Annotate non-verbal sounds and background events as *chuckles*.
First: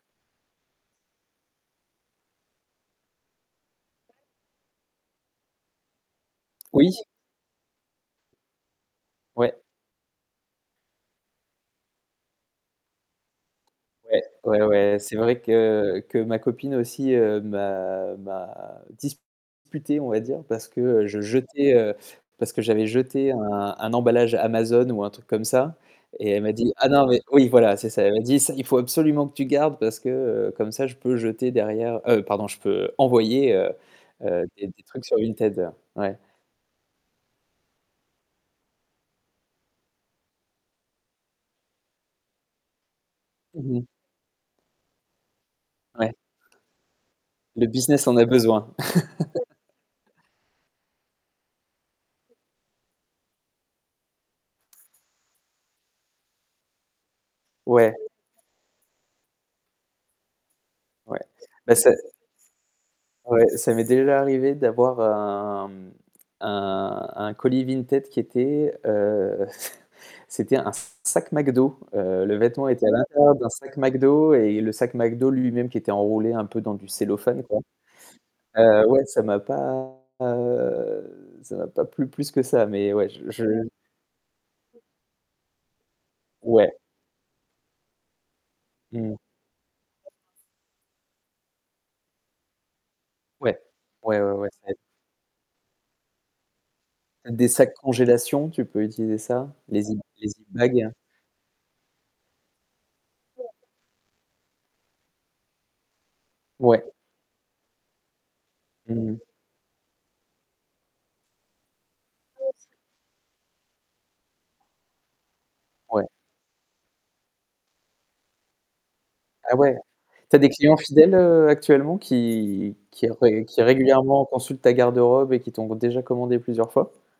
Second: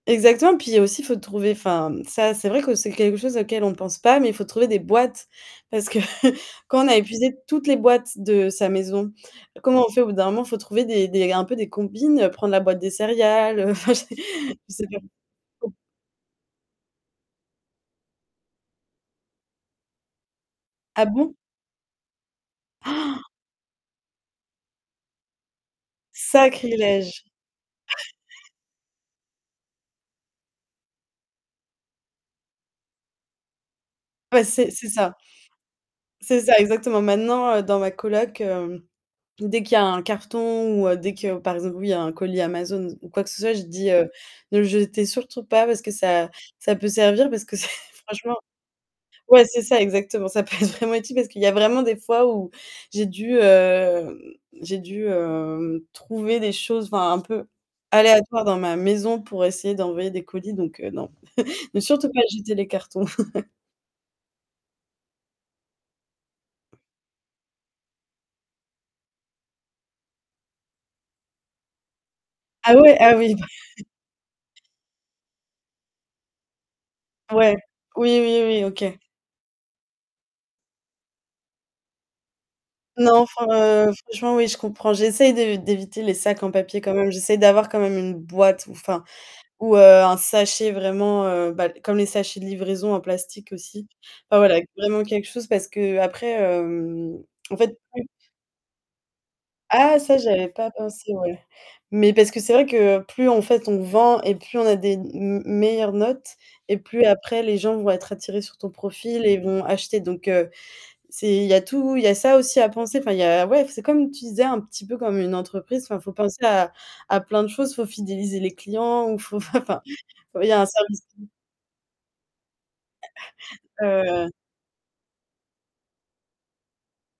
Exactement, et puis, il y a aussi faut trouver enfin, mmh ça, c'est vrai que c'est quelque chose auquel on ne pense pas, mais il faut trouver des boîtes, parce que *chuckles* quand on Oui. a épuisé toutes les boîtes de sa maison, Ouais. comment on fait au bout d'un moment? Faut trouver des des un peu des combines, prendre la boîte des céréales heu, enfin, je sais Ouais, *chuckles* ouais, je sais ouais, pas c'est vrai *unintelligible* que que ma copine aussi, heu, m'a m'a disputé on va dire, parce Ah que je bon? jetais, heu parce que j'avais *gasps* jeté un un emballage Amazon ou un truc comme ça, et elle m'a dit: «Ah non mais» Sacrilège! Oui, voilà, c'est ça. Elle m'a dit: «Ca, il faut absolument que tu le gardes parce que, heu, comme ça je peux jeter derrière» heu, pardon: «je peux envoyer, heu, Ouais, heu, des c'est des c'est trucs ça. sur Vinted». Ouais. C'est ça exactement. Maintenant, heu, dans ma coloc, hem, dès qu'il y a un carton ou heu, dès que, par exemple, oui, un colis Amazon ou ou quoi que ce soit, je Mmh mh. dis, heu: «Ne le jetez surtout pas parce que Ouais. ça ça peut servir», parce que Le c'est business en a franchement besoin. ouais, c'est *chuckles* ça exactement. Ça peut être vraiment utile parce qu'il y a vraiment des fois où, j'ai dû hem j'ai dû, hem, trouver des choses, enfin, un peu Ouais. aléatoires dans ma maison pour essayer d'envoyer des colis donc heu, non. Ouais. *chuckles* Mais Ne c'est surtout pas jeter les cartons. Ouais, *chuckles* ça m'est déjà arrivé d'avoir un, mmh, un un colis Vinted qui était, heu, *chuckles* c'était un sac McDo, heu, le vêtement Ah était à ouais. Ah oui. l'intérieur Bah d'un sac MacDo et *chuckles* le sac MacDo lui-même qui était enroulé un peu dans du cellophane, Ouais. quoi. Oui, oui, oui. Heu, OK. ouais, ça m'a pas, heu, ça m'a pas plu plus que ça, mais ouais, Non, je je enfin, heu, franchement oui, je comprends. J'essaie d'é d'éviter les sacs en Ouais. papier quand même. J'essaie d'avoir quand même une boîte ou enfin Mmh. ou heu, un sachet vraiment heu, bah comme les sachets de livraison en plastique Ouais. aussi. Ouais, ouais, Enfin ouais voilà, ça aide. vraiment quelque chose parce qu'après, hem, Des en sacs fait, plus congélation, tu peux utiliser ça, les Ah! zi Ça les zip j'avais pas bags. pensé, ouais. Mais parce que c'est vrai que plus en fait, on vend, et plus on a des m meilleures notes, et Ouais. plus après les gens vont être attirés sur ton Mmh mh. profil et vont acheter donc heu c'est il y a tout, il y a ça aussi à penser. Enfin, il y a ouais, f c'est comme tu disais un petit peu comme une entreprise. Enfin, Ouais. faut penser à à plein de choses, faut fidéliser les clients ou faut f Ah ouais? enfin, Tu as il des y a un clients service fidèles, *unintelligible* heu, actuellement qui qui ré qui *chuckles* régulièrement Heu consultent ta garde-robe et qui t'ont déjà commandé plusieurs fois?